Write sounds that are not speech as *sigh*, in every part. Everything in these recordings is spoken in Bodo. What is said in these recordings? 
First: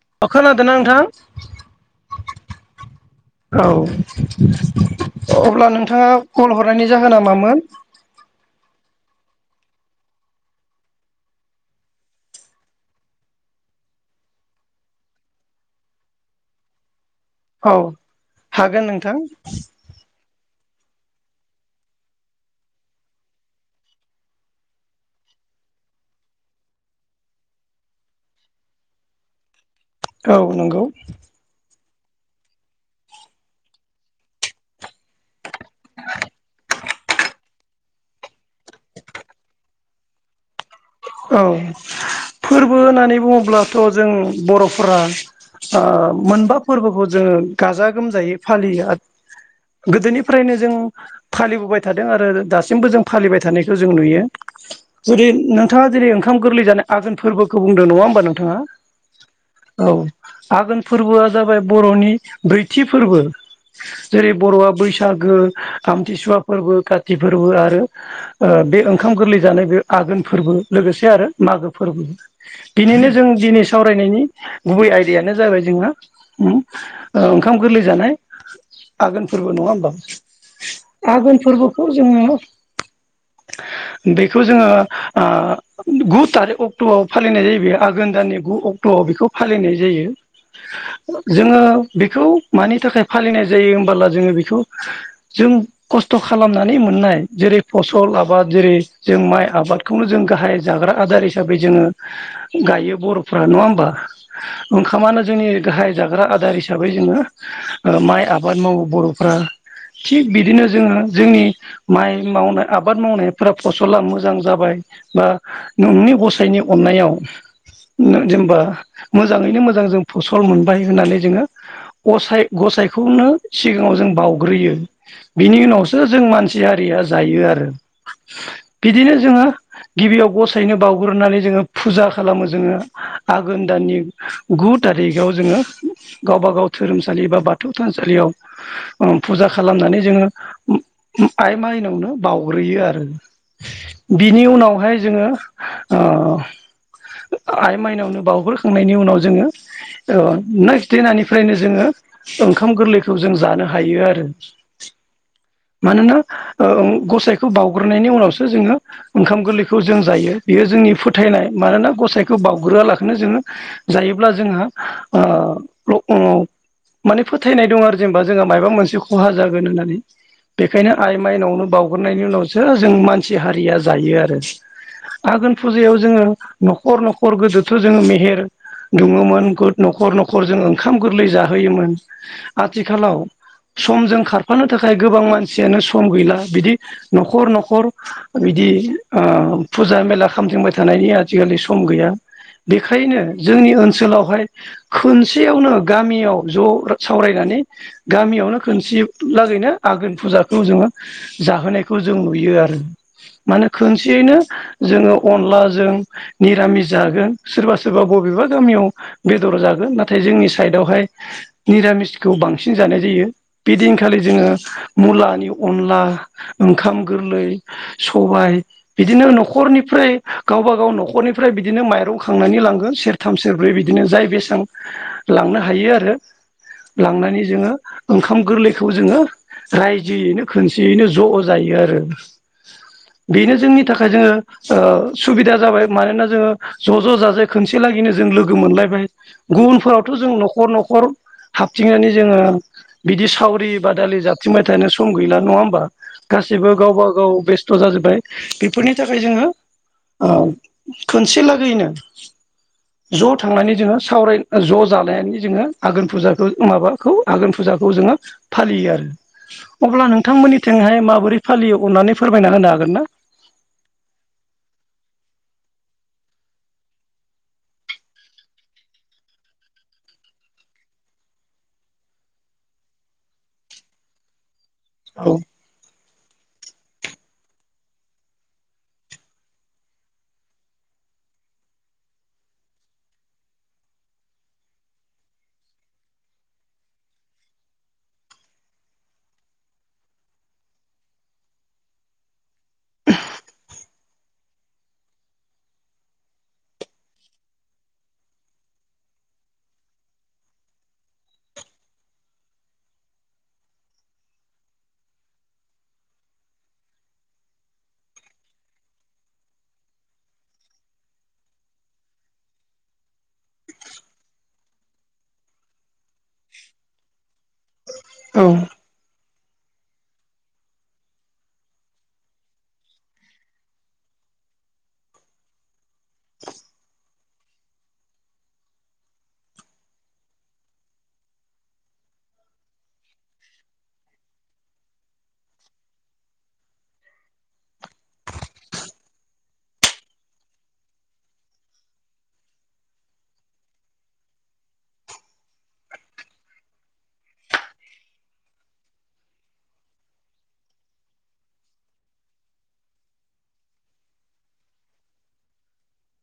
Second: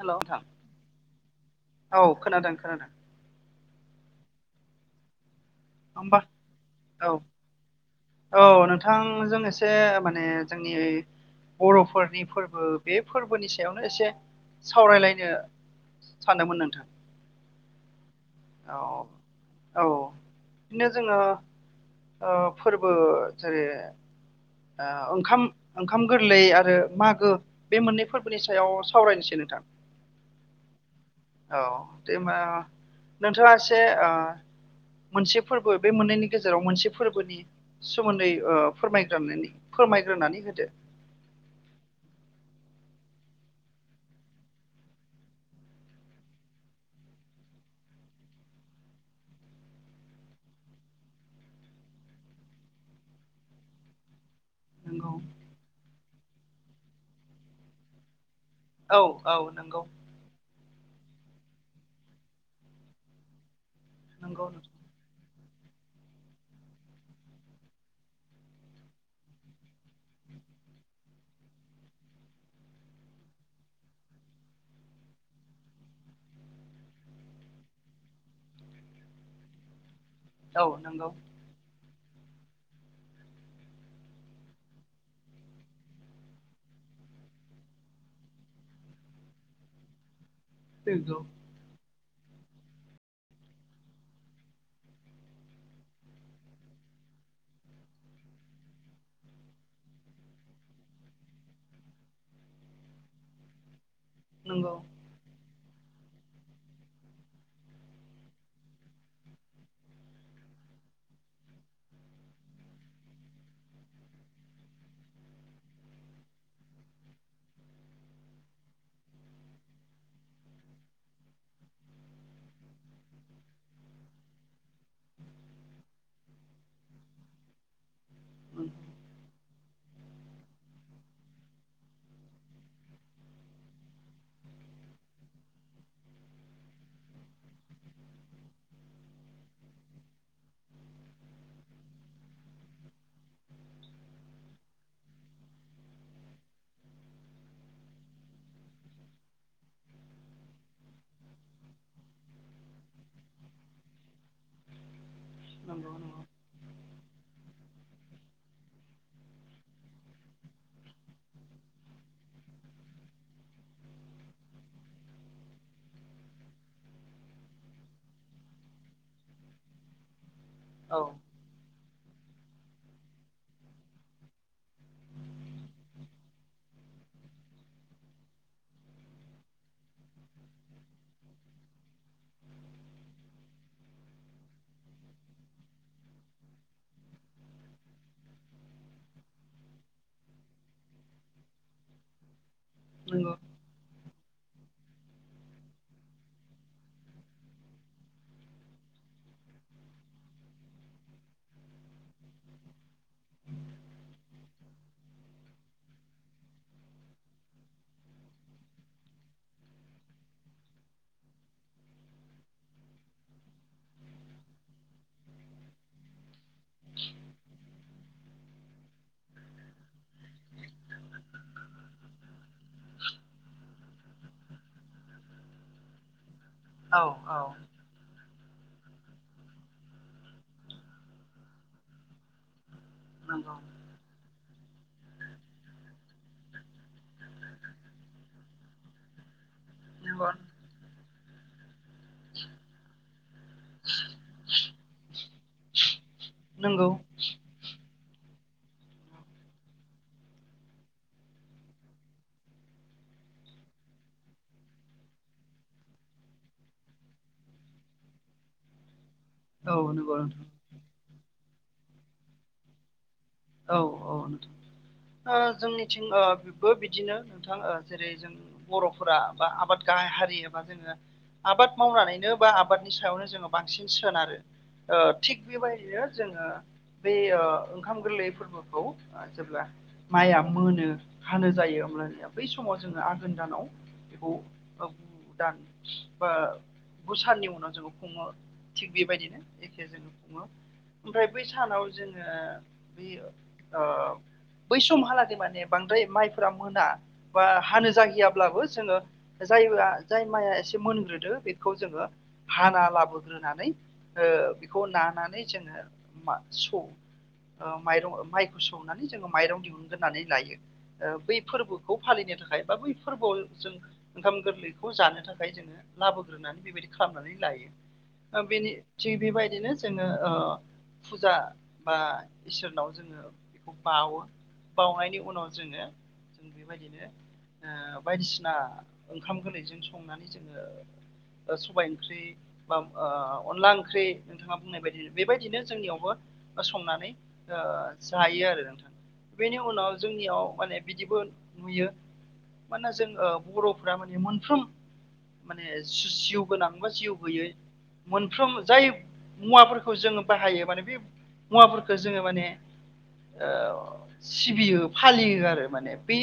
हेल' अ नोंथां खोनादोंना नोंथां? औ खोनादों खोनादों औ। अब्ला नोंथाङा होमबा कल हरनायनि जाहोना मामोन? बिथांजों एसे माने जोंनि बर'फोरनि फोरबो बे फोरबोनि सायावनो एसे सावरायलायनो सानदोमोन नोंथां। औ औ हागोन नोंथां। औ बिदिनो जोङो ओ फोरबो जेरै ओंखाम ओंखाम गोरलै आरो मागो बे मोननै फोरबोनि सायाव सावरायनोसै न नोंथां। औ नंगौ। औ दे होनबा नोंथाङा एसे ओ मोनसे फोरबो बे मोननैनि गेजेराव मोनसे फोरबोनि सोमोन्दै ओ फोरमाय फोरमायग्रोनानै होदो। औ फोरबो होननानै बुङोब्लाथ' जों बर'फोरा। ओ मोनबा फोरबोखौ जोङो गाजा गोमजायै फालियो आरो गोदोनिफ्रायनो जों फालिबोबाय थादों आरो दासिमबो जों फालिबाय थानायखौ जों नुयो। नंगौ जुदि नोंथाङा जेरै ओंखाम गोरलै जानाय आघोन फोरबोखौ बुंदों नङा होमबा नों औ आगोन। फोरबोआ जाबाय बर'नि ब्रैथि फोरबो जेरै नंगौ औ बर'आ नंगौ बैसागो। आमथिसुवा फोरबो काति फोरबो आरो ओ बे ओंखाम गोरलै जानाय बे आघोन फोरबो। लोगोसे आरो मागो फोरबो बिनिनो जों दिनै सावरायनायनि गुबै आयदायानो जाबाय जो जोङा उम ओंखाम गोरलै जानाय। आघोन फोरबो नङा होमबा नंगौ आघोन फोरबोखौ। खौ जोङो बेखौ जोङो आ। गु थारिख अक्ट'आव फालिनाय जायो बे आघोन दाननि गु अक्ट'आव बेखौ फालिनाय जायो। जोङो। बेखौ मानि थाखाय फालिनाय जायो होमबोला जोङो बेखौ जों खस्थ' खालामनानै मोन नाय जेरै फसल आबाद जेरै जों माइ आबादखौनो जों गाहाय। जाग्रा आदार हिसाबै जोङो गायो बर'फ्रा नङा होमबा। नंगौ ओंखामानो जोंनि। गाहाय जाग्रा आदार हिसाबै जोङो माइ आबाद मावो बर'फ्रा। थिग बिदिनो जोङो जोंनि माइ मावनाय आबाद मावनायफोरा फसला मोजां जाबाय। बा नोंनि गसाइनि अननायाव। जेनेबा मोजाङैनो मोजां जों फसल मोनबाय होननानै जोङो। गसाय गसाइखौनो सिगाङाव जों बाउग्रोयो बिनि उनावसो जों मानसि हारिया। जायो आरो बिदिनो जोङो। गिबियाव गसायनो बावग्रोनानै जोङो फुजा खालामो जोङो आघोन दाननि। गु थारिखाव जोङो। गावबाागाव धोरोमसालि एबा बाथौ थानसालियाव फुजा खालामनानै जोङो। आइ माइनावनो बाउग्रोयो आरो बिनि उनावहाय। जोङो ओ आइ माइनावनो बाउग्रोखांनायनि उनाव जोङो। *inaudible* अ नेक्स दिनानिफ्रायनो जोङो ओंखाम गोरलैखौ जों जानो हायो आरो। मानोना नंगौ ओ गसाइखौ बाउग्रोनायनि उनावसो जोङो ओंखाम गोरलैखौ। खौ जों जायो बेयो जोंनि फोथायनाय मानोना गसाइखौ बावउग्रोआलाखिनो जोङो जायोब्ला जोंहा। आ *unintelligible* माने फोथायनाय दं आरो जेनेबा जोंहा मायबा मोनसे खहा जागोन होननानै। बेखायनो औ आइ माइनावनो बावग्रोनायनि उनावसो जों मानसि हारिया जायो आरो। आघोन फुजायाव जोङो न'खर न'खर गोदोथ' जोङो मेहेर। दुङोमोन न'खर न'खर। खरजों ओंखाम गोरलै जाहोयोमोन आथिखालाव समजों खार फानो थाखाय गोबां मानसियानो सम गैला बिदि न'खर न'खर बिदि आ फुजा मेला खामथिंबाय थानायनि आजिखालि सम गैया बेखायनो नंगौ जोंनि ओनसोलाव बेवहाय खोनसेयावनो गामियाव ज' सावरायनानै गामियावनो खोनसे लागैनो आघोन फुजाखौ जोङो जाहोनायखौ जों नुयो आरो मानो खोनसेयैनो जोङो अनलाजों निरामिस जागोन सोरबा सोरबा बबेबा गामियाव बेद दर जागोन नाथाय जोंनि साइदावहाय निरामिसखौ बांसिन जानाय जायो बेदिनखालि जोङो मुलानि अनला ओंखाम गोरलै सबाइ बिदिनो नख खरनिफ्राय गावबा गाव न'खरनिफ्राय बिदिनो माइरं खांनानै लांगोन सेरथाम सेरब्रै बिदिनो जाय बेस सां लांनो हायो आरो औ औ लांनानै जोङो ओं खाम गोरलैखौ जोङो रायजोयैनो खोनसेयैनो ज' जायो आरो बेनो नंगौ जोंनि थाखाय जोङो ओ सुबिदा जाबाय मानोना जोङो ज' ज' जाजाय खोनसे लागैनो जों लोगो मोन लायबाय। गुबुन फोरावथ' नंगौ जों न'खर न'खर हाबथिं नानै जोङो बिदि सावरि बादालि जााबथिं बाय थानो सम गैला नङा होमबा? गासिबो नंगौ गावबा गाव बेस्थ' जाजोबबाय बेफोरनि थाख खाय जोङो ओ खोनसे लागैनो ज' थांनानै जोङो सावराय ज' जानायानो जोङो आघोन फुजाखौ माबाखौ आघोन फुजा खौ जोङो फालियो आरो। औ अब्ला नंगौ नोंथां मोननि थिंहाय माबोरै फालियो अननानै फोरमायना होनो हागोन ना? अ ओ जोंनिथिं ओ बिबो बिदिनो नोंथां ओ जेरै जों बर'फोरा बा आबाद गा हाय हारि एबा जोङो आबाद मावनानैनो बा आबादनि सायावनो जोङो बांसिन सोनारो। ओ थिग औ बेबायदिनो जोङो बे ओ ओंखाम गोरलै फोरबोखौ ओ जेब्ला माइआ मोनो हानो जायो अब्लानिया बै समाव जोङो आघोन दानाव बेखौ ओ गु दान बा गुसाननि उनाव जोङो खुङो थिग बेबायदिनो एखे जोङो खुङो। ओमफ्राय बै सानाव जोङो बै ओ बै समहालागै माने बांद्राय माइफोरा मोना बा हानो जाहैया ब्लाबो जोङो जायबा जाय माइआ एसे मोनग्रोदो बेखौ जोङो हाना लाबो ग्रोनानै ओ बेखौ नानानै जोङो मा सौ ओ माइरं माइखौ सौनानै जोङो माइरं दिहुन ग्रोनानै लायो ओ बै फोरबोखौ फालिनो थाखाय बा बै फोरबो आव *unintelligible* जोंङो ओंखाम गोरलैखौ जानो थाखाय जोंङो लाबोग्रोनानै बेबायदि खालामनानै लायो। आ बेनि थि बिबाय दिनो जोङो ओ फुजा बा इसोरनाव जोङो बेखौ बाउवो बावनायनि उनाव जोङो जों बेबायदिनो ओ बायदि सिना ओंखाम गोरलैजों संनानै जोङो ओ सबाइ ओंख्रि बा आ अनला ओंख्रि नोंथाङा बुंनाय बायदि बेबायदिनो जोंनि यावबो ओ संनानै ओ जायो आरो नोंथां बेनि उनाव जोंनि याव माने बिदिबो नुयो मानोना जों ओ बर'फोरा माने मोनफ्रोम माने जि जिउ गोनां बा जिउ गैयै मोनफ्रोम जाय मुवा फोरखौ जोङो बाहायो माने बे मुवा फोरखो जोङो माने ओ सिबियो फालियो आरो माने बि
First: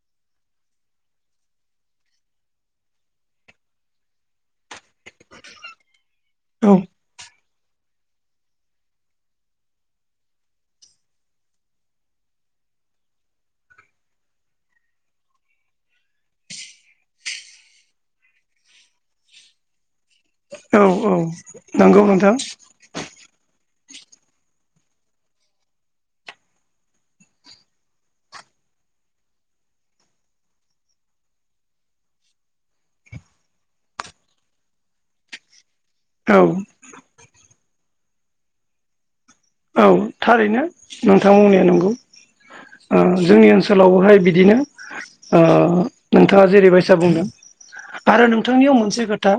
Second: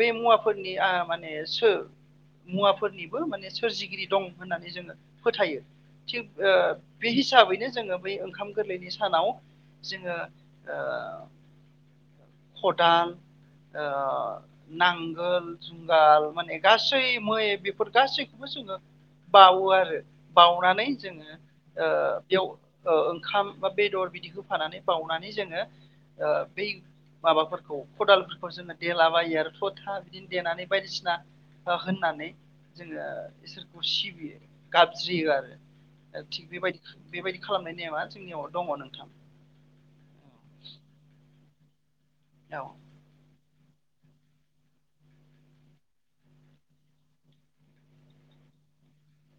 बे मुवा फोरनि आ माने सो मुवा फोरनिबो माने सोरजिगिरि दं होननानै जोङो फोथायो थिग ओ औ बि हिसाबैनो जोङो बै ओंखाम गोरलैनि सानाव जोङो ओ खदाल ओ नांगोल, जुंगाल माने गासै मै बेफोर गासै खौबो जोङो बावो आरो। औ बावनानै औ जोङो ओ नंगौ नोंथां बेयाव ओ ओंखाम बा बेदर बिदि होफानानै बावनानै जोङो ओ बै माबा फोरखौ खदाल फोरखौ जोङो देलाबायो आरो थ' था बिदिनो देनानै बायदिसिना होननानै जोङो इसोरखौ सिबियो गाबज्रियो आरो। औ थिग बेबायदि बेबायदि खालामनायनि नेमा जोंनियाव दङ नोंथां। औ थारैनो नोंथां बुंनाया नंगौ औ ओ जोंनि ओनसो लावहाय बिदिनो ओ नोंथाङा जेरैबायसा बुंदों आरो नोंथांनियाव मोनसे खोथा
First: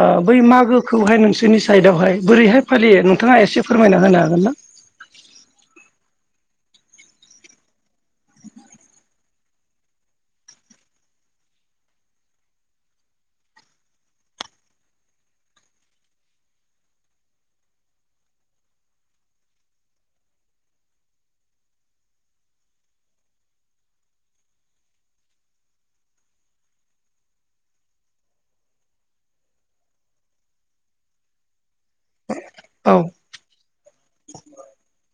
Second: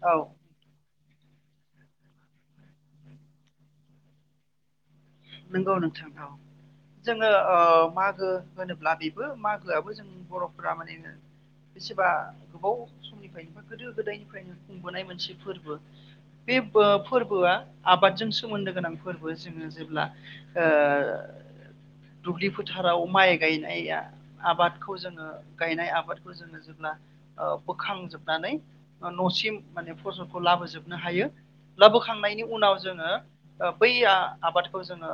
ओ औ बै मागो खौहाय नोंसोरनि साइड आवहाय बोरैहाय फालियो नोंथाङा एसे फोरमायना होनो हागोन ना? *inaudible* नोंगौ नोंथां औ। जोङो ओ मागो होनोब्ला बेबो मागोआबो जों बर'फोरा माने बेसेबा गोबाव समनिफ्रायनो बा गोदो गोदायनिफ्रायनो खुंबोनाय मोनसे फोर्बो बे फोर्बोआ आबादजों सोमोन्दो गोनां फोर्बो जोङो जेब्ला ओ दुब्लि फोथाराव माइ गायनाया आबादखौ जोङो गायनाय आबादखौ जोङो जों ओ बोखांजोबनानै ओ न'सिम माने फसलखौ लाबोजोबनो हायो लाबोखांनायनि उनाव औ जोङो ओ बै आबादखौ जोङो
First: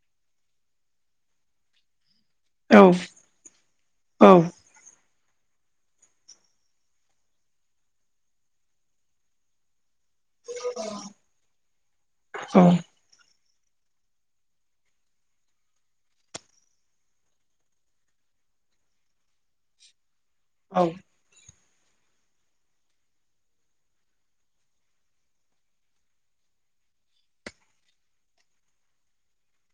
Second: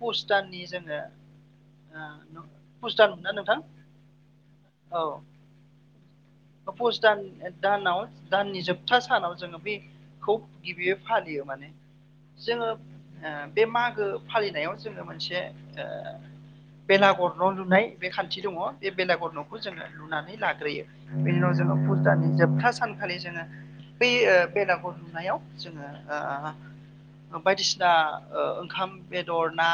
पुस दाननि जोङो औ पुस दान ना नोंथां औ औ। पुस दान दानाव दाननि जोबथा सानाव जोङो बे खौ गिबियै फालियो माने जोङो ओ बे मागो फालिनायाव जोङो मोनसे ओ बेलागर न' लुनाय बे खान्थि दङ बे बेलागर न'खौ जोङो लुनानै लाग्रोयो औ बेनि उनाव जों जोङो फुजानि जोबथा सानखालि जोङो बै बेलागुर हुनायाव जोङो आ बायदिसिना ओ ओंखाम बेदर ना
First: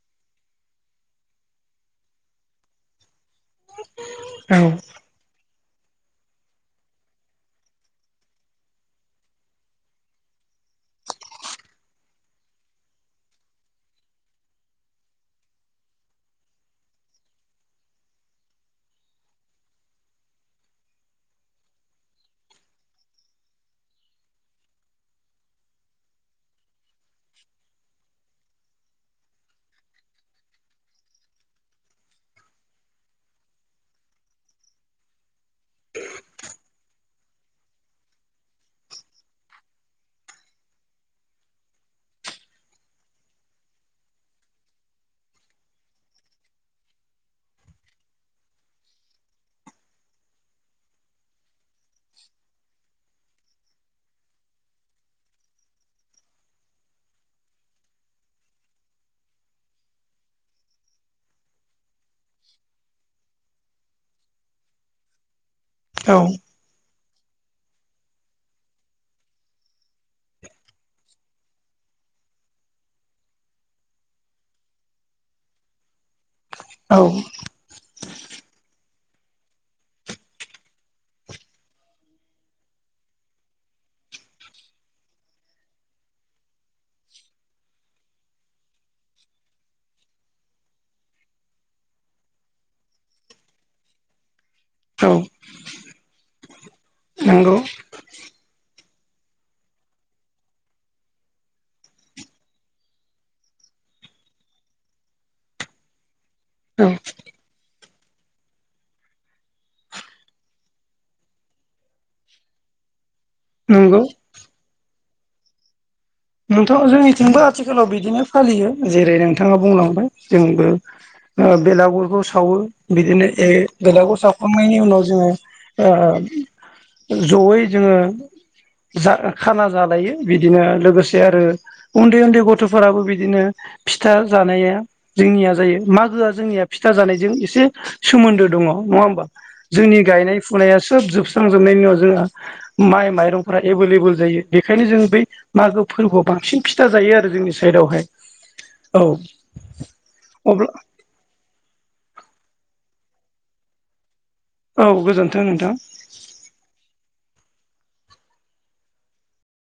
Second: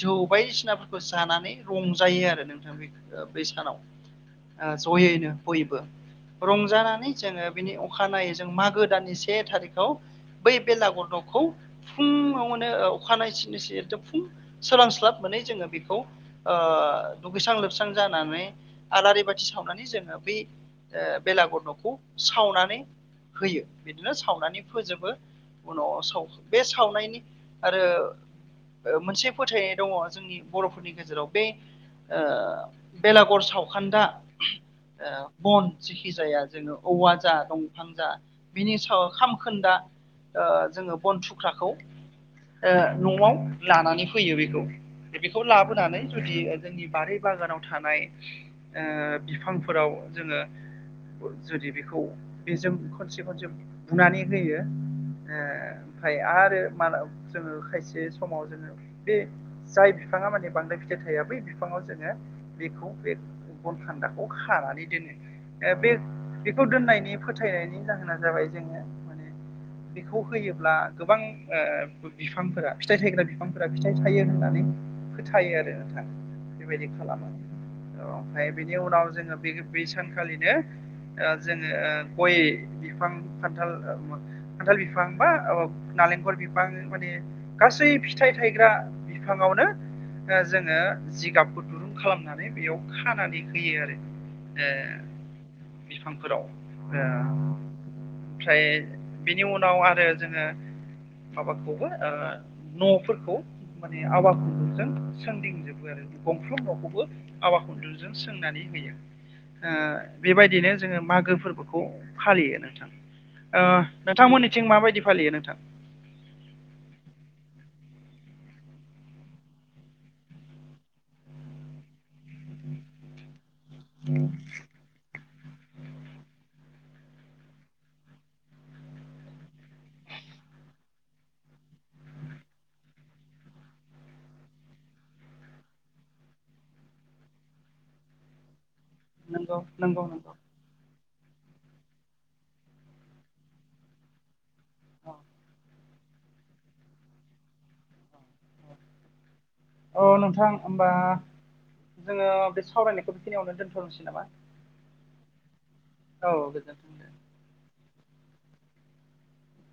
जौ बायदिसिनाफोरखौ जानानै रंजायो आरो नोंथां बे बै सानाव औ जयैनो बयबो। रंजानानै जोङो बिनि अखानायै जों मागो दाननि से थारिखआव बै बेलागर न'खौ फुङावनोे अखानाय सिनिसि एकदम फुं सोलांस्लाब मोनै जोङो बेखौ ओ दुगैस्रां लोबस्रां जानानै आलारि बाथि सावनानै जोङो बे बेलागुर न'खौ सावनानै होयो बिदिनो सावनानै फोजोबो। उनाव साव बे सावनायनि आरो मोनसे फोथायनाय दङ जोंनि बर'फोरनि गेजेराव बे ओ बेलागर सावखान्दा ओ बन जिखि जाया जोङो औवा जा दंफां जा बिनि साव खामखोन्दा ओ जोङो बन थुख्राखौ न'आव लानानै फैयो बेखौ। बेखौ लाबोनानै जुदि जोंनि बारि बागानाव थानाय ओ बिफांफोराव जोङो जुदि बेखौ बेजों खनसे खनसे बुनानै होयो ओ ओमफाय आरो माना जोङो खायसे समाव जोङो बे जाय बिफाङा माने बांद्राय फिथाइ थाया बै फिफाङाव जोङो बेखौ बे गन खान्दाखौ खानानै दोनो। बे औ बेखौ दोननायनि फोथायनायनि जाहोना जाबाय जोङो माने बेखौ होयोब्ला गोबां ओ बिफांफोरा फिथाइ थायग्रा बिफांफोरा फिथाइ थायो होननानै फोथायो आरो नोंथा बेबायदि औ खालामो अ ओमफाय बेनि उनाव जोङो बे बे सानखालिनो ओ जोङो गय बिफां खान्थाल खान्थाल बिफां बा नालेंखल बिफां माने गासै फिथाइ थायग्रा बिफाङावनो ओ जोङो जिगाबखौ दुरुं खालामनानै बेयाव खानानै होयो आरो। ओ औ बिफांफोराव ओ नंगौ। ओमफ्राय बेनि उनाव आरो जोङो माबाखौबो ओ न'फोरखौ माने आवा खुनदुजों सोंदिंजोबो आरो। गंफ्रोम न'खौबो आवा खुन्दुंजों सोंनानै होयो। ओ बेबायदिनो जोङो मागो फोरबोखौ फालियो नोंथां ओ नंगौ नोंथांमोननिथिं माबायदि फालियो नोंथां? नोंथां जोंनिथिंबो आथिखालाव बिदिनो फालियो जेरै नोंथाङा बुंलांबाय जोंबो ओ बेलागुरखौ सावो बिदिनो ए बेलागुर सावखांनायनि उनाव जोङो ओ जयै जोङो जा खाना जालायो बिदिनो लोगोसे जे आरो उन्दै उन्दै गथ'फोराबो बिदिनो फिथा जानाया जोंनिया जायो माग गोआ जोंनिया फिथा जानायजों एसे सोमोन्दो दङ नङा होमबा? नंगौ जोंनि नंगौ गायनाय नंगौ फुनाया सोब जोबस्रां जोबनायनि उनाव जोंहा माय मायरंफोरा एभेलेबेल जायो बेनिखायनो जों बै मागो फोरबोआव बांसिन फिथा जायो आरो जोंनि साइदआवहाय। औ। अ नोंथां अब्ला होमबा जोङो बे सावरायनायखौ बेखिनियावनो दोनथ'नोसै नामा? औ गोजोन्थों नोंथां। औ गोजोनथों दे।